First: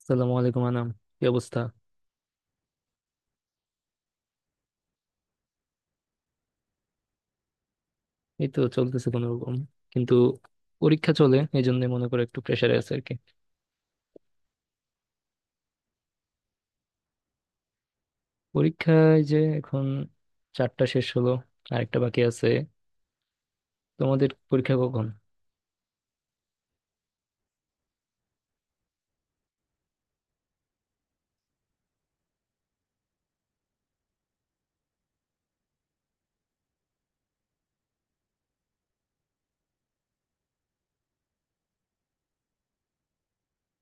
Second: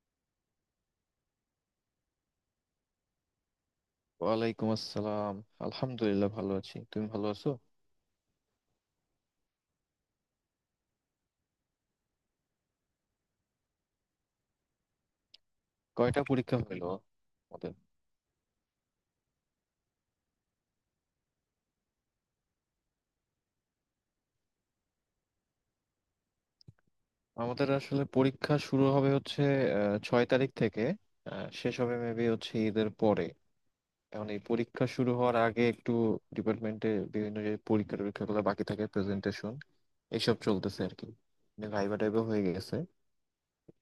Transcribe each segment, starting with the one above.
আসসালামু আলাইকুম আনাম, কি অবস্থা? ওয়ালাইকুম আসসালাম। আলহামদুলিল্লাহ, ভালো আছি। তুমি ভালো আছো? এই তো চলতেছে কোনো রকম, কিন্তু পরীক্ষা চলে, এই জন্য মনে করো একটু প্রেশারে আছে আর কি। কয়টা পরীক্ষা হলো আমাদের? পরীক্ষায় যে এখন চারটা শেষ হলো, আরেকটা বাকি আছে। তোমাদের পরীক্ষা কখন? আমাদের আসলে পরীক্ষা শুরু হবে হচ্ছে 6 তারিখ থেকে। শেষ হবে মেবি হচ্ছে ঈদের পরে। এখন এই পরীক্ষা শুরু হওয়ার আগে একটু ডিপার্টমেন্টে বিভিন্ন যে পরীক্ষা টরীক্ষাগুলো বাকি থাকে, প্রেজেন্টেশন, এইসব চলতেছে আর কি। মানে ভাইবা টাইবা হয়ে গেছে,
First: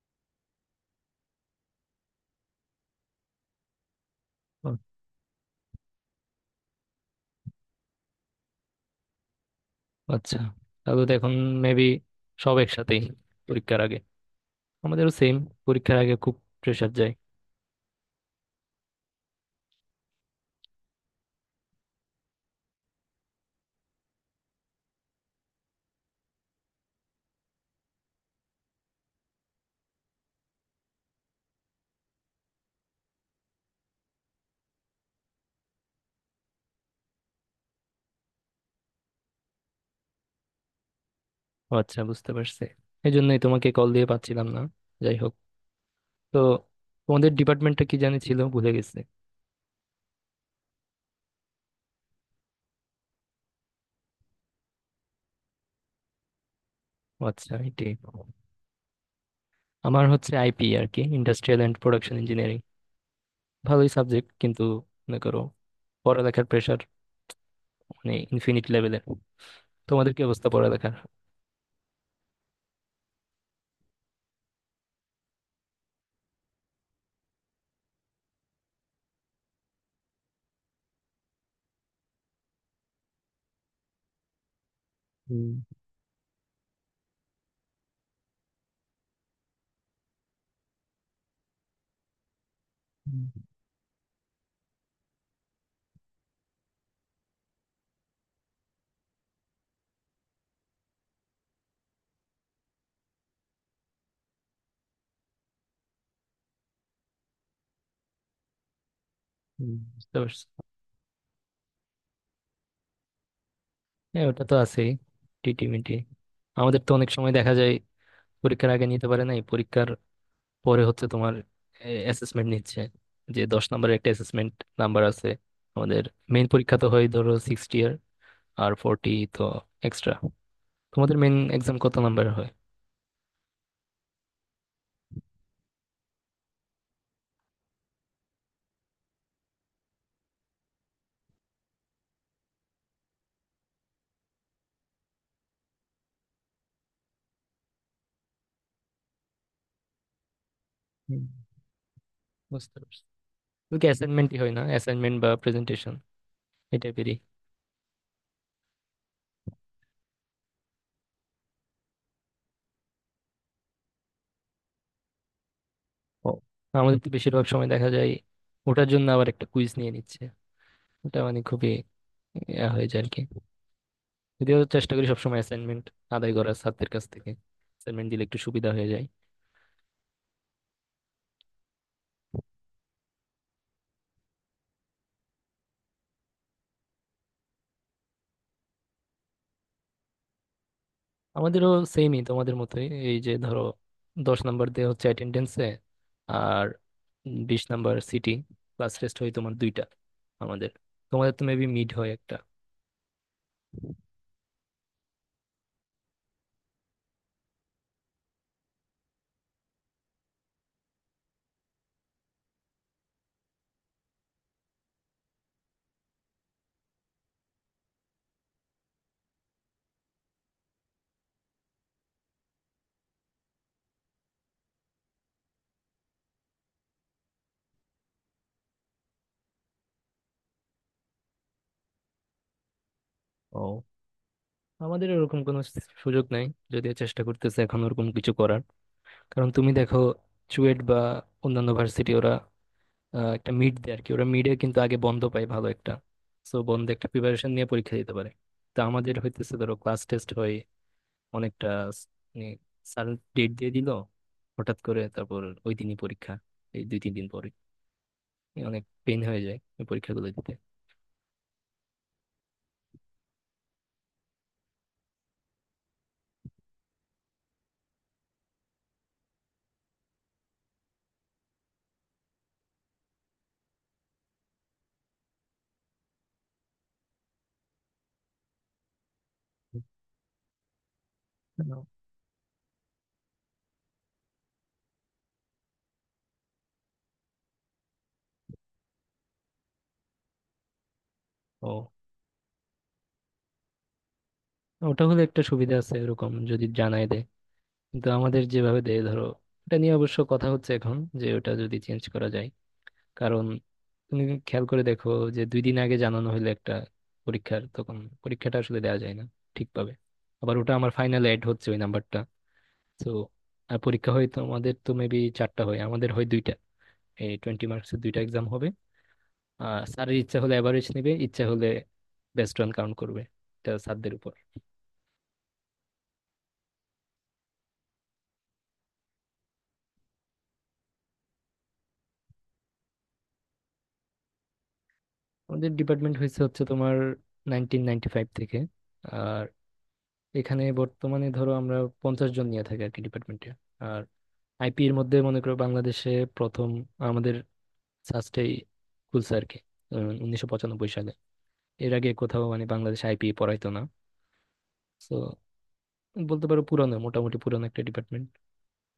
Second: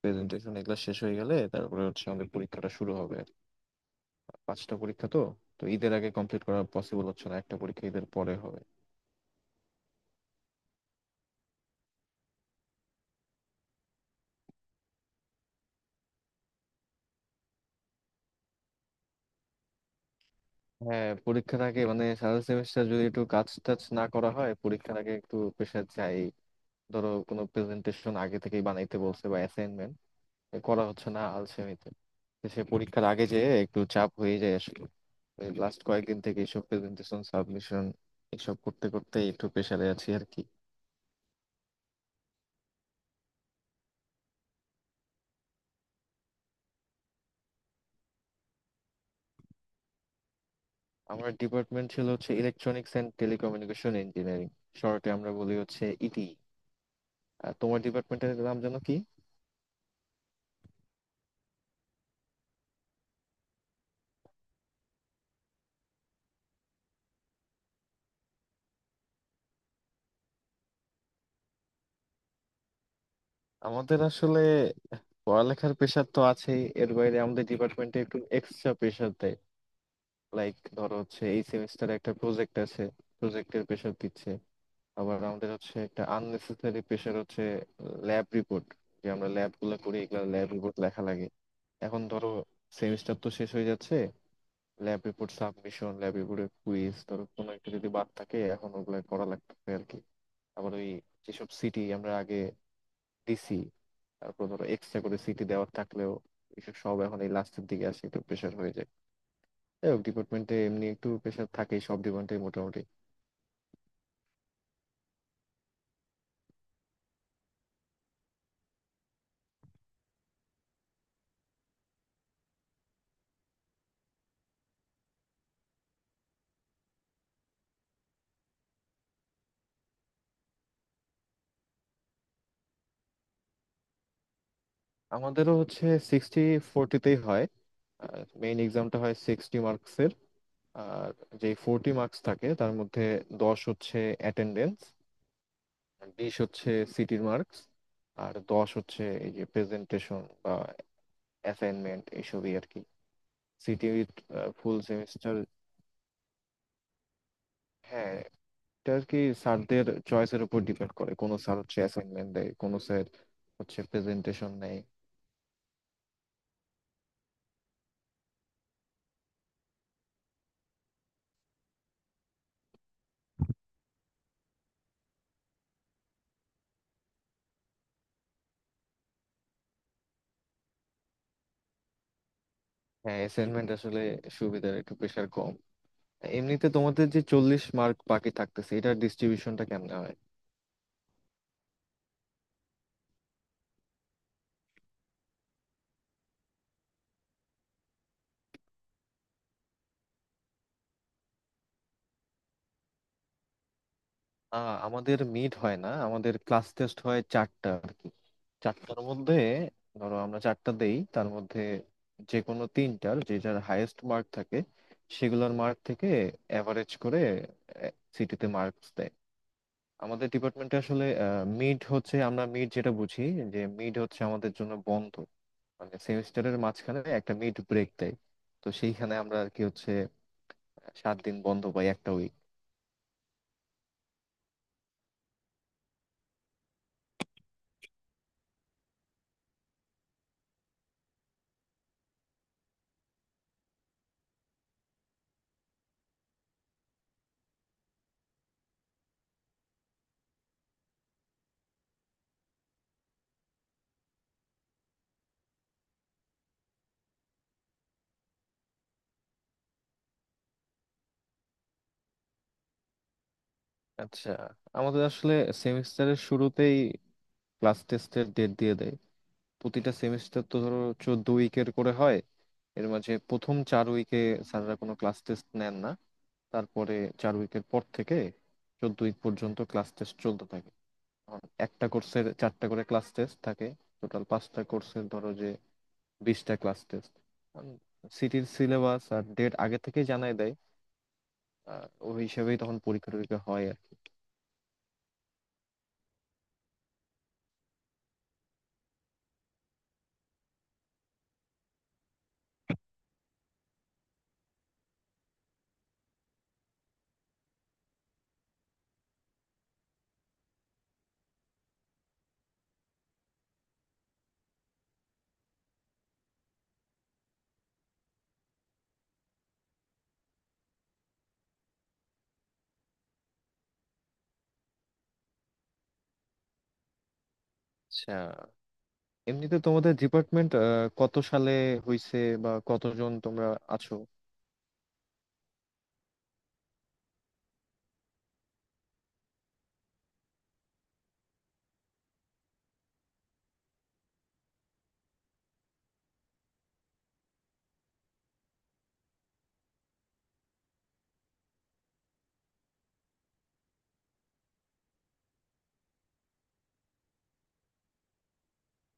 প্রেজেন্টেশন এগুলো শেষ হয়ে গেলে তারপরে হচ্ছে আমাদের পরীক্ষাটা শুরু হবে। ও, পাঁচটা পরীক্ষা তো। তো ঈদের আগে কমপ্লিট করা পসিবল হচ্ছে না, একটা পরীক্ষা ঈদের পরে হবে। আচ্ছা, তাহলে তো এখন মেবি সব একসাথেই পরীক্ষার আগে। আমাদেরও সেম, পরীক্ষার আগে খুব প্রেশার যায়। হ্যাঁ, পরীক্ষার আগে মানে সারা সেমিস্টার যদি একটু কাজ টাজ না করা হয় পরীক্ষার আগে একটু প্রেশার যায়। ধরো কোনো প্রেজেন্টেশন আগে থেকেই বানাইতে বলছে বা অ্যাসাইনমেন্ট করা হচ্ছে না আলসেমিতে। তো সে পরীক্ষার আগে যে একটু চাপ হয়ে যায় আসলে। লাস্ট কয়েকদিন থেকে এইসব প্রেজেন্টেশন সাবমিশন এসব করতে করতে একটু প্রেশারে আছি আর কি। ও আচ্ছা, বুঝতে পারছি। এই জন্যই তোমাকে কল দিয়ে পাচ্ছিলাম না। যাই হোক, তো তোমাদের ডিপার্টমেন্টটা কি জানি ছিল, ভুলে গেছে। আমার ডিপার্টমেন্ট ছিল হচ্ছে ইলেকট্রনিক্স অ্যান্ড টেলিকমিউনিকেশন ইঞ্জিনিয়ারিং। শর্টে আমরা বলি হচ্ছে ইটি। ও আচ্ছা, আর তোমার এটাই। ডিপার্টমেন্টের নাম যেন কি? আমার হচ্ছে আইপি আর কি, ইন্ডাস্ট্রিয়াল এন্ড প্রোডাকশন ইঞ্জিনিয়ারিং। ভালোই সাবজেক্ট কিন্তু, মনে করো পড়ালেখার প্রেশার মানে ইনফিনিট লেভেলের। তোমাদের কি অবস্থা পড়ালেখার? আমাদের আসলে পড়ালেখার প্রেশার তো আছেই, এর বাইরে আমাদের ডিপার্টমেন্টে একটু এক্সট্রা প্রেশার দেয়। লাইক ধরো হচ্ছে এই সেমিস্টারে একটা প্রজেক্ট আছে, প্রজেক্টের প্রেশার দিচ্ছে। আবার হুম। আমাদের হচ্ছে একটা আননেসেসারি প্রেশার হচ্ছে ল্যাব রিপোর্ট। যে আমরা ল্যাব গুলো করি এগুলো ল্যাব রিপোর্ট লেখা লাগে। এখন ধরো সেমিস্টার হুম। তো শেষ হয়ে যাচ্ছে, ল্যাব রিপোর্ট সাবমিশন, ল্যাব রিপোর্টের কুইজ, ধরো কোনো একটা যদি বাদ থাকে এখন ওগুলো করা লাগবে আর কি। আবার ওই যেসব সিটি আমরা আগে ডিসি, তারপর ধরো এক্সট্রা করে সিটি দেওয়ার থাকলেও এসব সব এখন এই লাস্টের দিকে আসে, একটু প্রেশার হয়ে যায়। হুম, যাই হোক, বুঝতে পারছো। ডিপার্টমেন্টে এমনি একটু প্রেশার থাকেই সব ডিপার্টমেন্টে মোটামুটি। হ্যাঁ, ওটা তো আছেই। টিটি মিটি আমাদের তো অনেক সময় দেখা যায়, পরীক্ষার আগে নিতে পারে নাই, পরীক্ষার পরে হচ্ছে তোমার অ্যাসেসমেন্ট নিচ্ছে, যে 10 নম্বরের একটা অ্যাসেসমেন্ট নাম্বার আছে আমাদের। মেইন পরীক্ষা তো হয় ধরো 60 ইয়ার, আর 40, তো এক্সট্রা। তোমাদের মেইন এক্সাম কত নাম্বার? আমাদেরও হচ্ছে সিক্সটি ফোরটিতেই হয়। মেইন এক্সামটা হয় সিক্সটি মার্কসের। আর যে ফোরটি মার্কস থাকে তার মধ্যে দশ হচ্ছে অ্যাটেন্ডেন্স, বিশ হচ্ছে সিটির মার্কস, আর দশ হচ্ছে এই যে প্রেজেন্টেশন বা হয়। অ্যাসাইনমেন্ট এইসবই আর বুঝতে কি। পারছি। শুধু কি সিটির অ্যাসাইনমেন্টই হয় না, ফুল অ্যাসাইনমেন্ট বা সেমিস্টার। প্রেজেন্টেশন? এই টাইপেরই? হ্যাঁ, এটা আর কি, স্যারদের চয়েসের উপর ডিপেন্ড করে কোনো স্যার হচ্ছে অ্যাসাইনমেন্ট দেয় কোনো স্যার হচ্ছে প্রেজেন্টেশন নেয়। ও, আমাদের তো বেশিরভাগ সময় দেখা যায় ওটার জন্য আবার একটা কুইজ নিয়ে নিচ্ছে। ওটা মানে খুবই ইয়া হয়ে যায় আর কি। যদিও চেষ্টা করি সবসময় অ্যাসাইনমেন্ট আদায় করার ছাত্রদের কাছ থেকে, অ্যাসাইনমেন্ট দিলে একটু সুবিধা হয়ে যায়। হ্যাঁ, অ্যাসাইনমেন্ট আসলে সুবিধার, একটু প্রেশার কম। তা এমনিতে তোমাদের যে 40 মার্ক বাকি থাকতেছে এটার ডিস্ট্রিবিউশনটা কেমনে হয়? আমাদেরও সেমই, তোমাদের মতোই এই যে ধরো 10 নাম্বার দেওয়া হচ্ছে অ্যাটেন্ডেন্সে, আর 20 নাম্বার সিটি। ক্লাস টেস্ট হয় তোমার দুইটা আমাদের। তোমাদের তো মেবি মিড হয় একটা? আমাদের মিড হয় না, আমাদের ক্লাস টেস্ট হয় চারটা আর কি। চারটার মধ্যে ধরো আমরা চারটা দেই, তার মধ্যে যে কোনো তিনটার যে যার হাইয়েস্ট মার্ক থাকে সেগুলোর মার্ক থেকে অ্যাভারেজ করে সিটিতে মার্কস দেয়। আমাদের ডিপার্টমেন্টে আসলে মিড হচ্ছে, আমরা মিড যেটা বুঝি যে মিড হচ্ছে আমাদের জন্য বন্ধ, মানে সেমিস্টারের মাঝখানে একটা মিড ব্রেক দেয়। তো সেইখানে আমরা আর কি হচ্ছে 7 দিন বন্ধ পাই, একটা উইক। ও, আমাদের এরকম কোনো সুযোগ নাই। যদিও চেষ্টা করতেছে এখন ওরকম কিছু করার, কারণ তুমি দেখো চুয়েট বা অন্যান্য ভার্সিটি ওরা একটা মিড দেয় আর কি, ওরা মিডে কিন্তু আগে বন্ধ পায় ভালো একটা। সো বন্ধে একটা প্রিপারেশন নিয়ে পরীক্ষা দিতে পারে। তো আমাদের হইতেছে ধরো ক্লাস টেস্ট হয় অনেকটা স্যার ডেট দিয়ে দিল হঠাৎ করে, তারপর ওই দিনই পরীক্ষা, এই দুই তিন দিন পরে। অনেক পেন হয়ে যায় এই পরীক্ষাগুলো দিতে। আচ্ছা, আমাদের আসলে সেমিস্টারের শুরুতেই ক্লাস টেস্টের ডেট দিয়ে দেয়। প্রতিটা সেমিস্টার তো ধরো 14 উইকের করে হয়। এর মাঝে প্রথম 4 উইকে স্যাররা কোনো ক্লাস টেস্ট নেন না। তারপরে 4 উইকের পর থেকে 14 উইক পর্যন্ত ক্লাস টেস্ট চলতে থাকে। একটা কোর্সের চারটা করে ক্লাস টেস্ট থাকে। টোটাল পাঁচটা কোর্সের ধরো যে 20টা ক্লাস টেস্ট। সিটির সিলেবাস আর ডেট আগে থেকে জানাই দেয়। ও, ওই হিসেবেই তখন পরীক্ষা টরীক্ষা হয় আর কি। ওটা হলে একটা সুবিধা আছে এরকম যদি জানাই দেয়, কিন্তু আমাদের যেভাবে দেয় ধরো, এটা নিয়ে অবশ্য কথা হচ্ছে এখন যে ওটা যদি চেঞ্জ করা যায়। কারণ তুমি খেয়াল করে দেখো যে দুই দিন আগে জানানো হলে একটা পরীক্ষার, তখন পরীক্ষাটা আসলে দেওয়া যায় না ঠিকভাবে। আবার ওটা আমার ফাইনালে অ্যাড হচ্ছে ওই নাম্বারটা। তো পরীক্ষা হয় তো আমাদের তো মেবি চারটা হয়, আমাদের হয় দুইটা, এই 20 মার্কসের দুইটা এক্সাম হবে। আর স্যারের ইচ্ছা হলে অ্যাভারেজ নেবে, ইচ্ছা হলে বেস্ট রান কাউন্ট করবে। এটা স্যারদের উপর। আচ্ছা, এমনিতে তোমাদের ডিপার্টমেন্ট কত সালে হইছে বা কতজন তোমরা আছো? আমাদের ডিপার্টমেন্ট হয়েছে হচ্ছে তোমার 1995 থেকে। আর এখানে বর্তমানে ধরো আমরা 50 জন নিয়ে থাকি আর কি ডিপার্টমেন্টে। আর আইপি এর মধ্যে মনে করো বাংলাদেশে প্রথম আমাদের সাস্টেই খুলছে আর কি, 1995 সালে। এর আগে কোথাও মানে বাংলাদেশে আইপি পড়াইতো না। তো বলতে পারো পুরানো, মোটামুটি পুরানো একটা ডিপার্টমেন্ট।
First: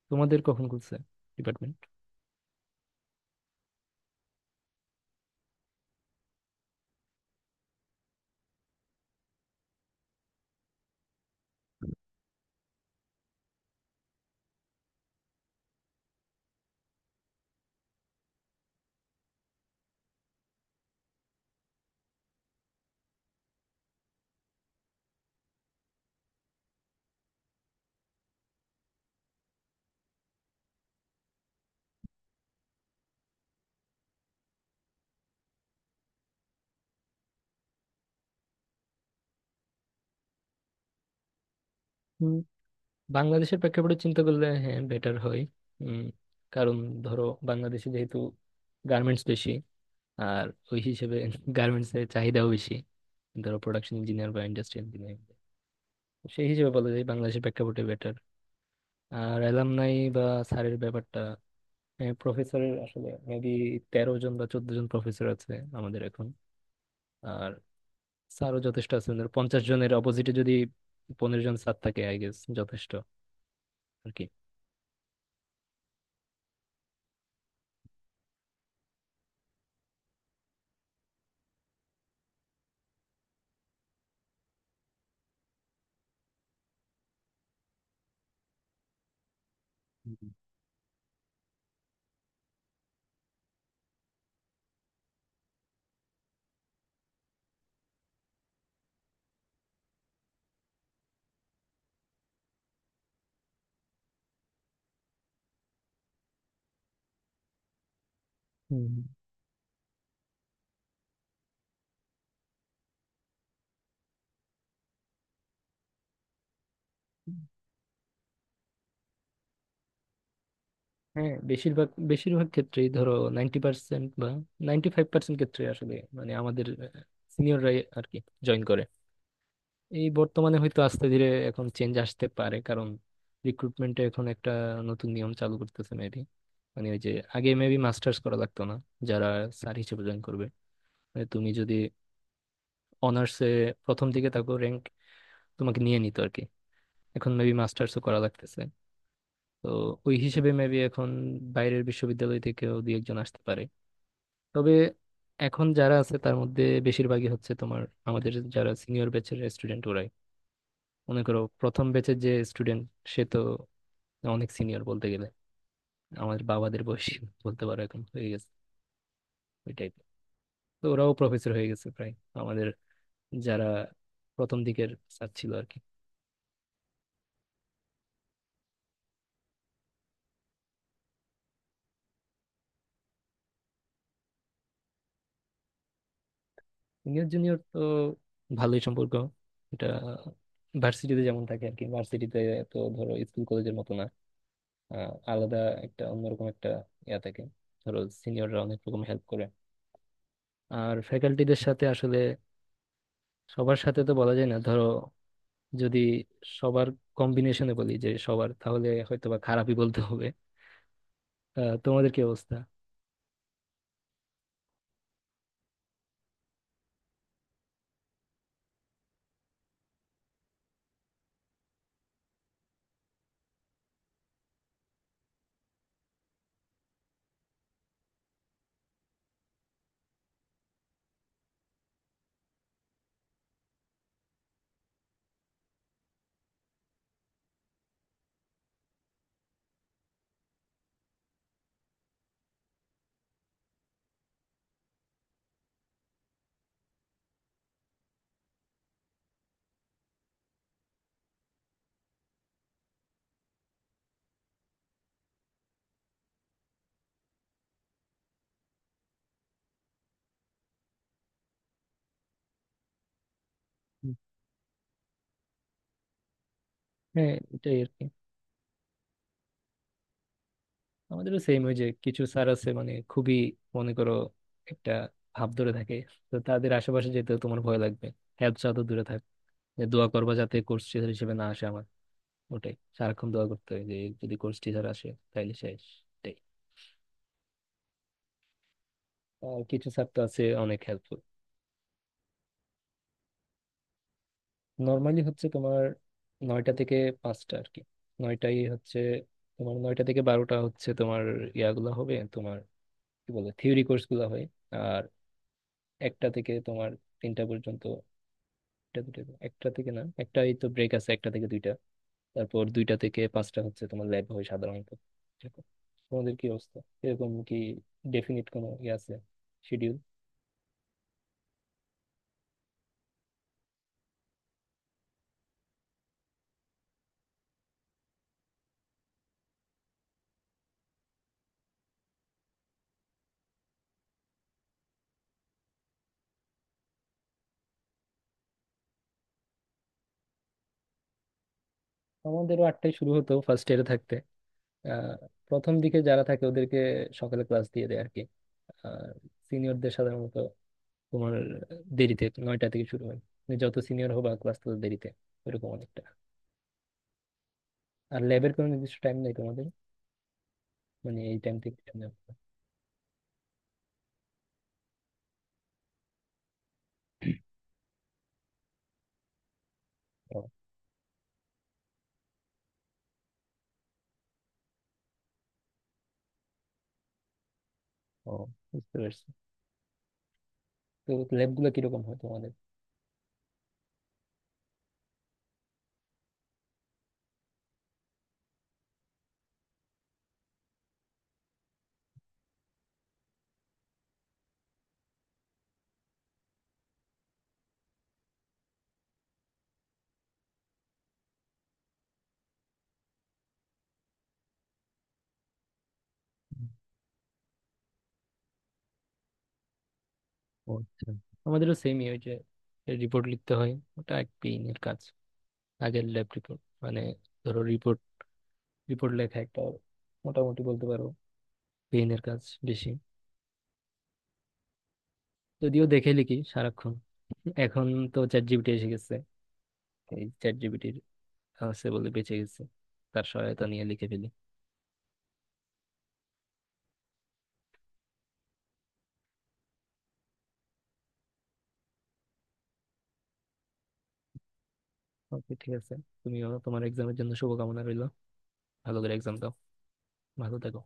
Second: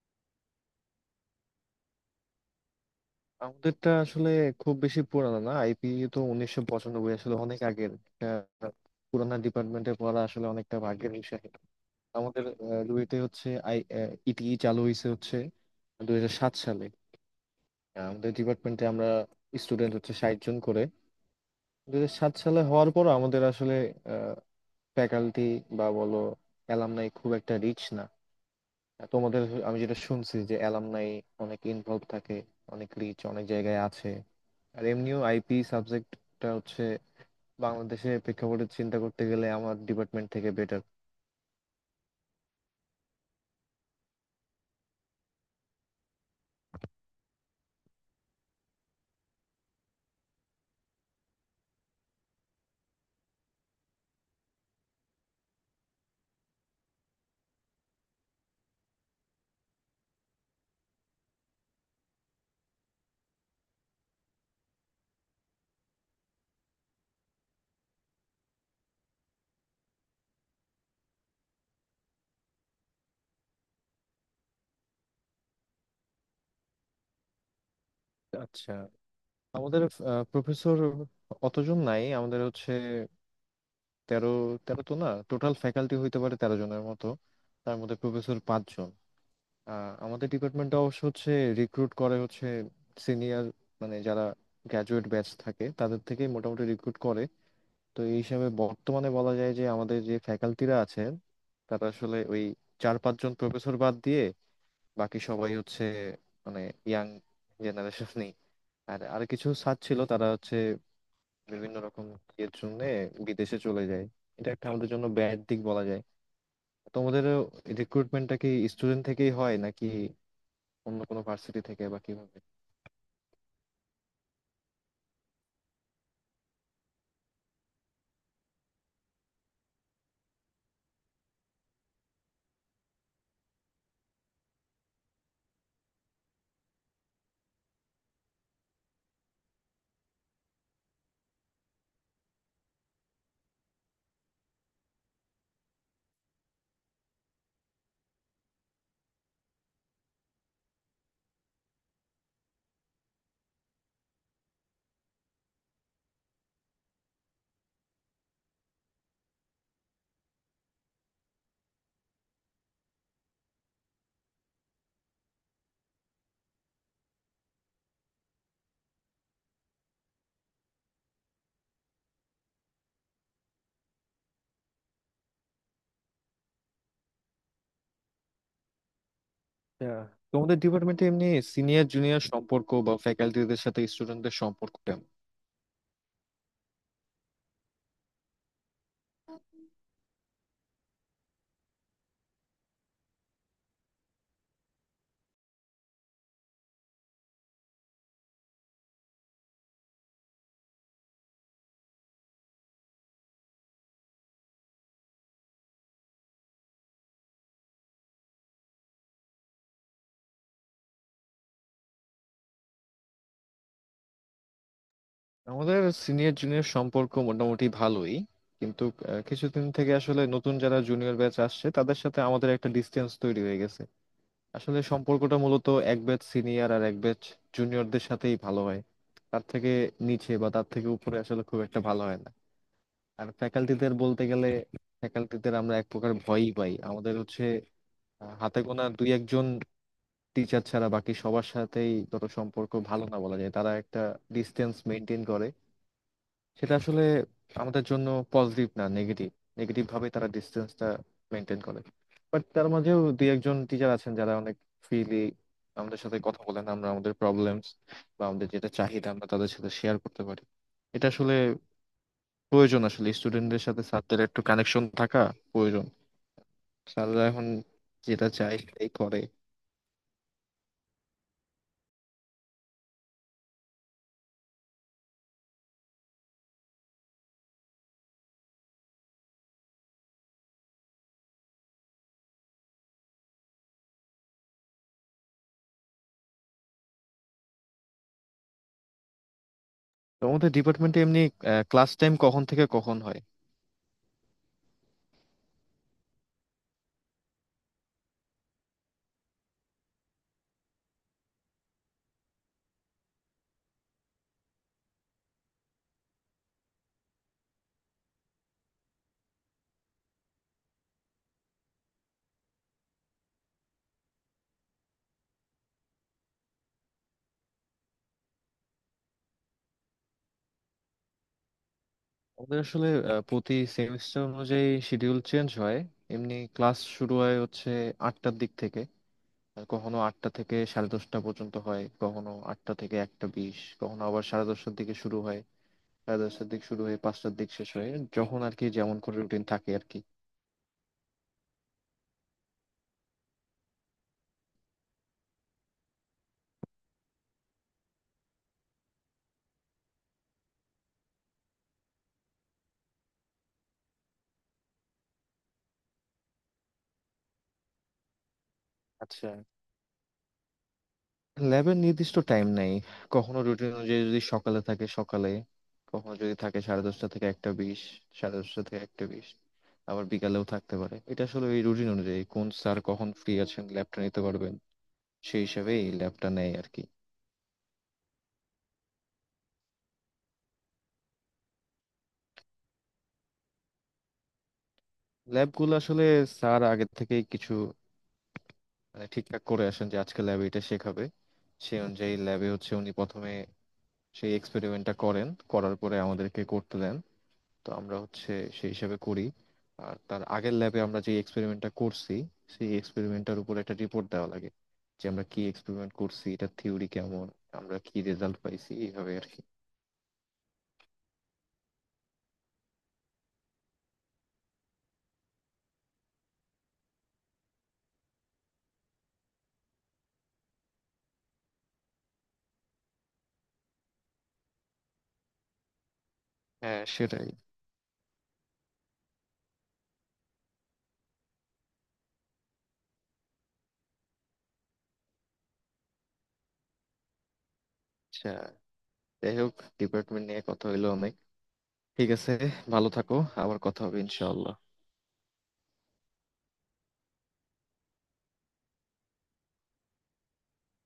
তোমাদের কখন খুলছে ডিপার্টমেন্ট? আমাদেরটা আসলে খুব বেশি পুরানো না আইপি, তো 1995 আসলে অনেক আগের। আহ, পুরানা ডিপার্টমেন্টে পড়া আসলে অনেকটা ভাগ্যের বিষয়। আমাদের রুয়েটে হচ্ছে আই ইটি চালু হয়েছে হচ্ছে 2007 সালে। আমাদের ডিপার্টমেন্টে আমরা স্টুডেন্ট হচ্ছে 60 জন করে। দুই হাজার সাত সালে হওয়ার পর আমাদের আসলে ফ্যাকাল্টি বা বলো অ্যালামনাই খুব একটা রিচ না। তোমাদের আমি যেটা শুনছি যে অ্যালামনাই অনেক ইনভলভ থাকে, অনেক রিচ, অনেক জায়গায় আছে। আর এমনিও আইপি সাবজেক্টটা হচ্ছে বাংলাদেশে প্রেক্ষাপটে চিন্তা করতে গেলে আমার ডিপার্টমেন্ট থেকে বেটার। হুম, বাংলাদেশের প্রেক্ষাপটে চিন্তা করলে হ্যাঁ বেটার হয়। উম, কারণ ধরো বাংলাদেশে যেহেতু গার্মেন্টস বেশি, আর ওই হিসেবে গার্মেন্টস এর চাহিদাও বেশি, ধরো প্রোডাকশন ইঞ্জিনিয়ার বা ইন্ডাস্ট্রি ইঞ্জিনিয়ার, সেই হিসেবে বলা যায় বাংলাদেশের প্রেক্ষাপটে বেটার। আর অ্যালামনাই বা স্যারের ব্যাপারটা, প্রফেসরের আসলে মেবি 13 জন বা 14 জন প্রফেসর আছে আমাদের এখন। আর স্যারও যথেষ্ট আছে, ওদের 50 জনের অপোজিটে যদি 15 জন স্যার থাকে, আই গেস যথেষ্ট আর কি। আচ্ছা, আমাদের প্রফেসর অতজন নাই, আমাদের হচ্ছে তেরো, তেরো তো না, টোটাল ফ্যাকাল্টি হইতে পারে তেরো জনের মতো। তার মধ্যে প্রফেসর পাঁচজন। আমাদের হুম। ডিপার্টমেন্টটা অবশ্য হচ্ছে রিক্রুট করে হচ্ছে সিনিয়র, মানে যারা গ্র্যাজুয়েট ব্যাচ থাকে তাদের থেকেই মোটামুটি রিক্রুট করে। তো এই হিসাবে বর্তমানে বলা যায় যে আমাদের যে ফ্যাকাল্টিরা আছেন তারা আসলে ওই চার পাঁচজন প্রফেসর বাদ দিয়ে বাকি সবাই হচ্ছে মানে ইয়াং জেনারেশনই। হুম। আর আর কিছু স্যার ছিল, তারা হচ্ছে বিভিন্ন রকম ইয়ের জন্য বিদেশে চলে যায়। এটা একটা আমাদের জন্য ব্যাড দিক বলা যায়। তোমাদের রিক্রুটমেন্টটা কি স্টুডেন্ট থেকেই হয় নাকি অন্য কোনো হ্যাঁ, ভার্সিটি থেকে বেশিরভাগ বা কিভাবে? বেশিরভাগ ক্ষেত্রেই ধরো 90% বা 95% ক্ষেত্রে আসলে মানে আমাদের সিনিয়ররাই আর কি জয়েন করে। এই বর্তমানে হয়তো আস্তে ধীরে এখন চেঞ্জ আসতে পারে, কারণ রিক্রুটমেন্টে এখন একটা নতুন নিয়ম চালু করতেছে মেবি। মানে ওই যে আগে মেবি মাস্টার্স করা লাগতো না যারা স্যার হিসেবে জয়েন করবে, মানে তুমি যদি অনার্সে প্রথম দিকে থাকো র্যাঙ্ক, তোমাকে নিয়ে নিত আর কি। এখন মেবি মাস্টার্সও করা লাগতেছে। তো ওই হিসেবে মেবি এখন বাইরের বিশ্ববিদ্যালয় থেকেও দুই একজন আসতে পারে। তবে এখন যারা আছে তার মধ্যে বেশিরভাগই হচ্ছে তোমার আমাদের যারা সিনিয়র ব্যাচের স্টুডেন্ট ওরাই। মনে করো প্রথম ব্যাচের যে স্টুডেন্ট, সে তো অনেক সিনিয়র বলতে গেলে আমাদের বাবাদের বয়সী বলতে পারো এখন হয়ে গেছে, ওই টাইপের। তো ওরাও প্রফেসর হয়ে গেছে প্রায়, আমাদের যারা প্রথম দিকের স্যার ছিল আর কি। আহ, তোমাদের ডিপার্টমেন্টে এমনি সিনিয়র জুনিয়র সম্পর্ক বা ফ্যাকাল্টিদের সাথে স্টুডেন্টদের সম্পর্ক কেমন? সিনিয়র জুনিয়র তো ভালোই সম্পর্ক। এটা ভার্সিটিতে যেমন থাকে আর কি ভার্সিটিতে, তো ধরো স্কুল কলেজের মতো না। আলাদা একটা, অন্যরকম একটা ইয়া থাকে। ধরো সিনিয়ররা অনেক রকম হেল্প করে। আর ফ্যাকাল্টিদের সাথে আসলে সবার সাথে তো বলা যায় না, ধরো যদি সবার কম্বিনেশনে বলি যে সবার, তাহলে হয়তোবা খারাপই বলতে হবে। তোমাদের কি অবস্থা? আমাদের সিনিয়র জুনিয়র সম্পর্ক মোটামুটি ভালোই, কিন্তু কিছুদিন থেকে আসলে নতুন যারা জুনিয়র ব্যাচ আসছে তাদের সাথে আমাদের একটা ডিসটেন্স তৈরি হয়ে গেছে। আসলে সম্পর্কটা মূলত এক ব্যাচ সিনিয়র আর এক ব্যাচ জুনিয়রদের সাথেই ভালো হয়। তার থেকে নিচে বা তার থেকে উপরে আসলে খুব একটা ভালো হয় না। আর ফ্যাকাল্টিদের বলতে গেলে ফ্যাকাল্টিদের আমরা এক প্রকার ভয়ই পাই। আমাদের হচ্ছে হাতে গোনা দুই একজন টিচার ছাড়া বাকি সবার সাথেই ধরো সম্পর্ক ভালো না বলা যায়, তারা একটা ডিসটেন্স মেনটেন করে। সেটা আসলে আমাদের জন্য পজিটিভ না নেগেটিভ, নেগেটিভ ভাবে তারা ডিস্টেন্সটা মেনটেন করে। বাট তার মাঝেও দুই একজন টিচার আছেন যারা অনেক ফ্রিলি আমাদের সাথে কথা বলেন। আমরা আমাদের প্রবলেমস বা আমাদের যেটা চাহিদা আমরা তাদের সাথে শেয়ার করতে পারি। এটা আসলে প্রয়োজন, আসলে স্টুডেন্টদের সাথে স্যারদের একটু কানেকশন থাকা প্রয়োজন। স্যাররা হ্যাঁ, এখন এটাই আর কি। যেটা চায় সেটাই করে। আমাদেরও সেম, ওই যে কিছু স্যার আছে মানে খুবই, মনে করো একটা ভাব ধরে থাকে। তো তাদের আশেপাশে যেতেও তোমার ভয় লাগবে, হেল্প চাও তো দূরে থাক। যে দোয়া করবা যাতে কোর্স টিচার হিসেবে না আসে আমার। ওটাই সারাক্ষণ দোয়া করতে হয় যে যদি কোর্স টিচার আসে তাহলে শেষ। এটাই। আর কিছু স্যার তো তো আছে আমাদের অনেক ডিপার্টমেন্টে হেল্পফুল। এমনি ক্লাস টাইম কখন থেকে কখন হয়? নর্মালি হচ্ছে তোমার নয়টা থেকে পাঁচটা আর কি। নয়টাই হচ্ছে তোমার, নয়টা থেকে বারোটা হচ্ছে তোমার ইয়াগুলো হবে তোমার কি বলে থিওরি কোর্স গুলো হয়। একটা থেকে তোমার তিনটা পর্যন্ত, একটা দুটো, একটা থেকে না একটা, এই তো ব্রেক আছে একটা থেকে দুইটা। তারপর দুইটা থেকে পাঁচটা হচ্ছে তোমার ল্যাব হয় সাধারণত, এরকম। তোমাদের কি অবস্থা? এরকম কি ডেফিনিট কোনো ইয়ে আছে, শিডিউল? আমাদের আসলে প্রতি সেমিস্টার অনুযায়ী শিডিউল চেঞ্জ হয়। এমনি ক্লাস শুরু হয় হচ্ছে 8টার দিক থেকে। আর কখনো 8টা থেকে 10:30 পর্যন্ত হয়, কখনো 8টা থেকে 1:20, কখনো আবার 10:30টার দিকে শুরু হয়। 10:30টার দিক শুরু হয়ে 5টার দিক শেষ হয়। যখন আর কি যেমন করে রুটিন থাকে আর কি। আমাদেরও আটটায় শুরু হতো ফার্স্ট ইয়ারে থাকতে। আহ, প্রথম দিকে যারা থাকে ওদেরকে সকালে ক্লাস দিয়ে দেয় আর কি। আর সিনিয়রদের সাধারণত তোমার দেরিতে নয়টা থেকে শুরু হয়, তুমি যত সিনিয়র হবা ক্লাস তত দেরিতে, এরকম অনেকটা। আর ল্যাবের কোনো নির্দিষ্ট টাইম আচ্ছা, নেই তোমাদের, মানে এই টাইম ল্যাবের থেকে সামনে নির্দিষ্ট আসবে। টাইম নাই। কখনো রুটিন অনুযায়ী যদি সকালে থাকে সকালে, কখনো যদি থাকে 10:30 থেকে 1:20, 10:30 থেকে 1:20, আবার ও। বিকালেও থাকতে পারে। এটা আসলে এই রুটিন অনুযায়ী কোন স্যার কখন ফ্রি আছেন ল্যাবটা নিতে পারবেন, সেই হিসাবে এই ল্যাবটা নেয় আর কি। ও, বুঝতে পারছি। তো ল্যাব গুলো কিরকম হয় তোমাদের? ল্যাবগুলো আসলে স্যার আগে থেকেই কিছু মানে ঠিকঠাক করে আসেন যে আজকে ল্যাবে এটা শেখাবে। সেই অনুযায়ী ল্যাবে হচ্ছে উনি প্রথমে সেই এক্সপেরিমেন্টটা করেন, করার পরে আমাদেরকে করতে দেন। তো আমরা হচ্ছে সেই হিসাবে করি। আর তার আগের ল্যাবে আমরা যে এক্সপেরিমেন্টটা করছি সেই এক্সপেরিমেন্টটার উপর একটা রিপোর্ট দেওয়া লাগে। যে আমরা কি এক্সপেরিমেন্ট করছি, এটার থিওরি কেমন, আমরা কি রেজাল্ট পাইছি, এইভাবে আর কি। ও আচ্ছা, আমাদেরও সেমই ওই যে রিপোর্ট লিখতে হয়, ওটা এক পেইন এর কাজ। আগের ল্যাব রিপোর্ট মানে, ধরো রিপোর্ট রিপোর্ট লেখা একটা মোটামুটি বলতে পারো পেইন এর কাজ বেশি, যদিও দেখে লিখি হ্যাঁ, সারাক্ষণ। সেটাই। এখন তো চ্যাট জিপিটি এসে গেছে, এই চ্যাট জিপিটির আছে বলে বেঁচে গেছে, তার সহায়তা নিয়ে লিখে ফেলি। আচ্ছা, যাই হোক, ডিপার্টমেন্ট নিয়ে কথা হইলো অনেক। ঠিক আছে, ভালো থাকো, আবার কথা হবে ইনশাআল্লাহ। ওকে, ঠিক আছে। তুমিও তোমার এক্সামের জন্য শুভকামনা রইলো। ভালো করে এক্সাম দাও। ভালো থেকো।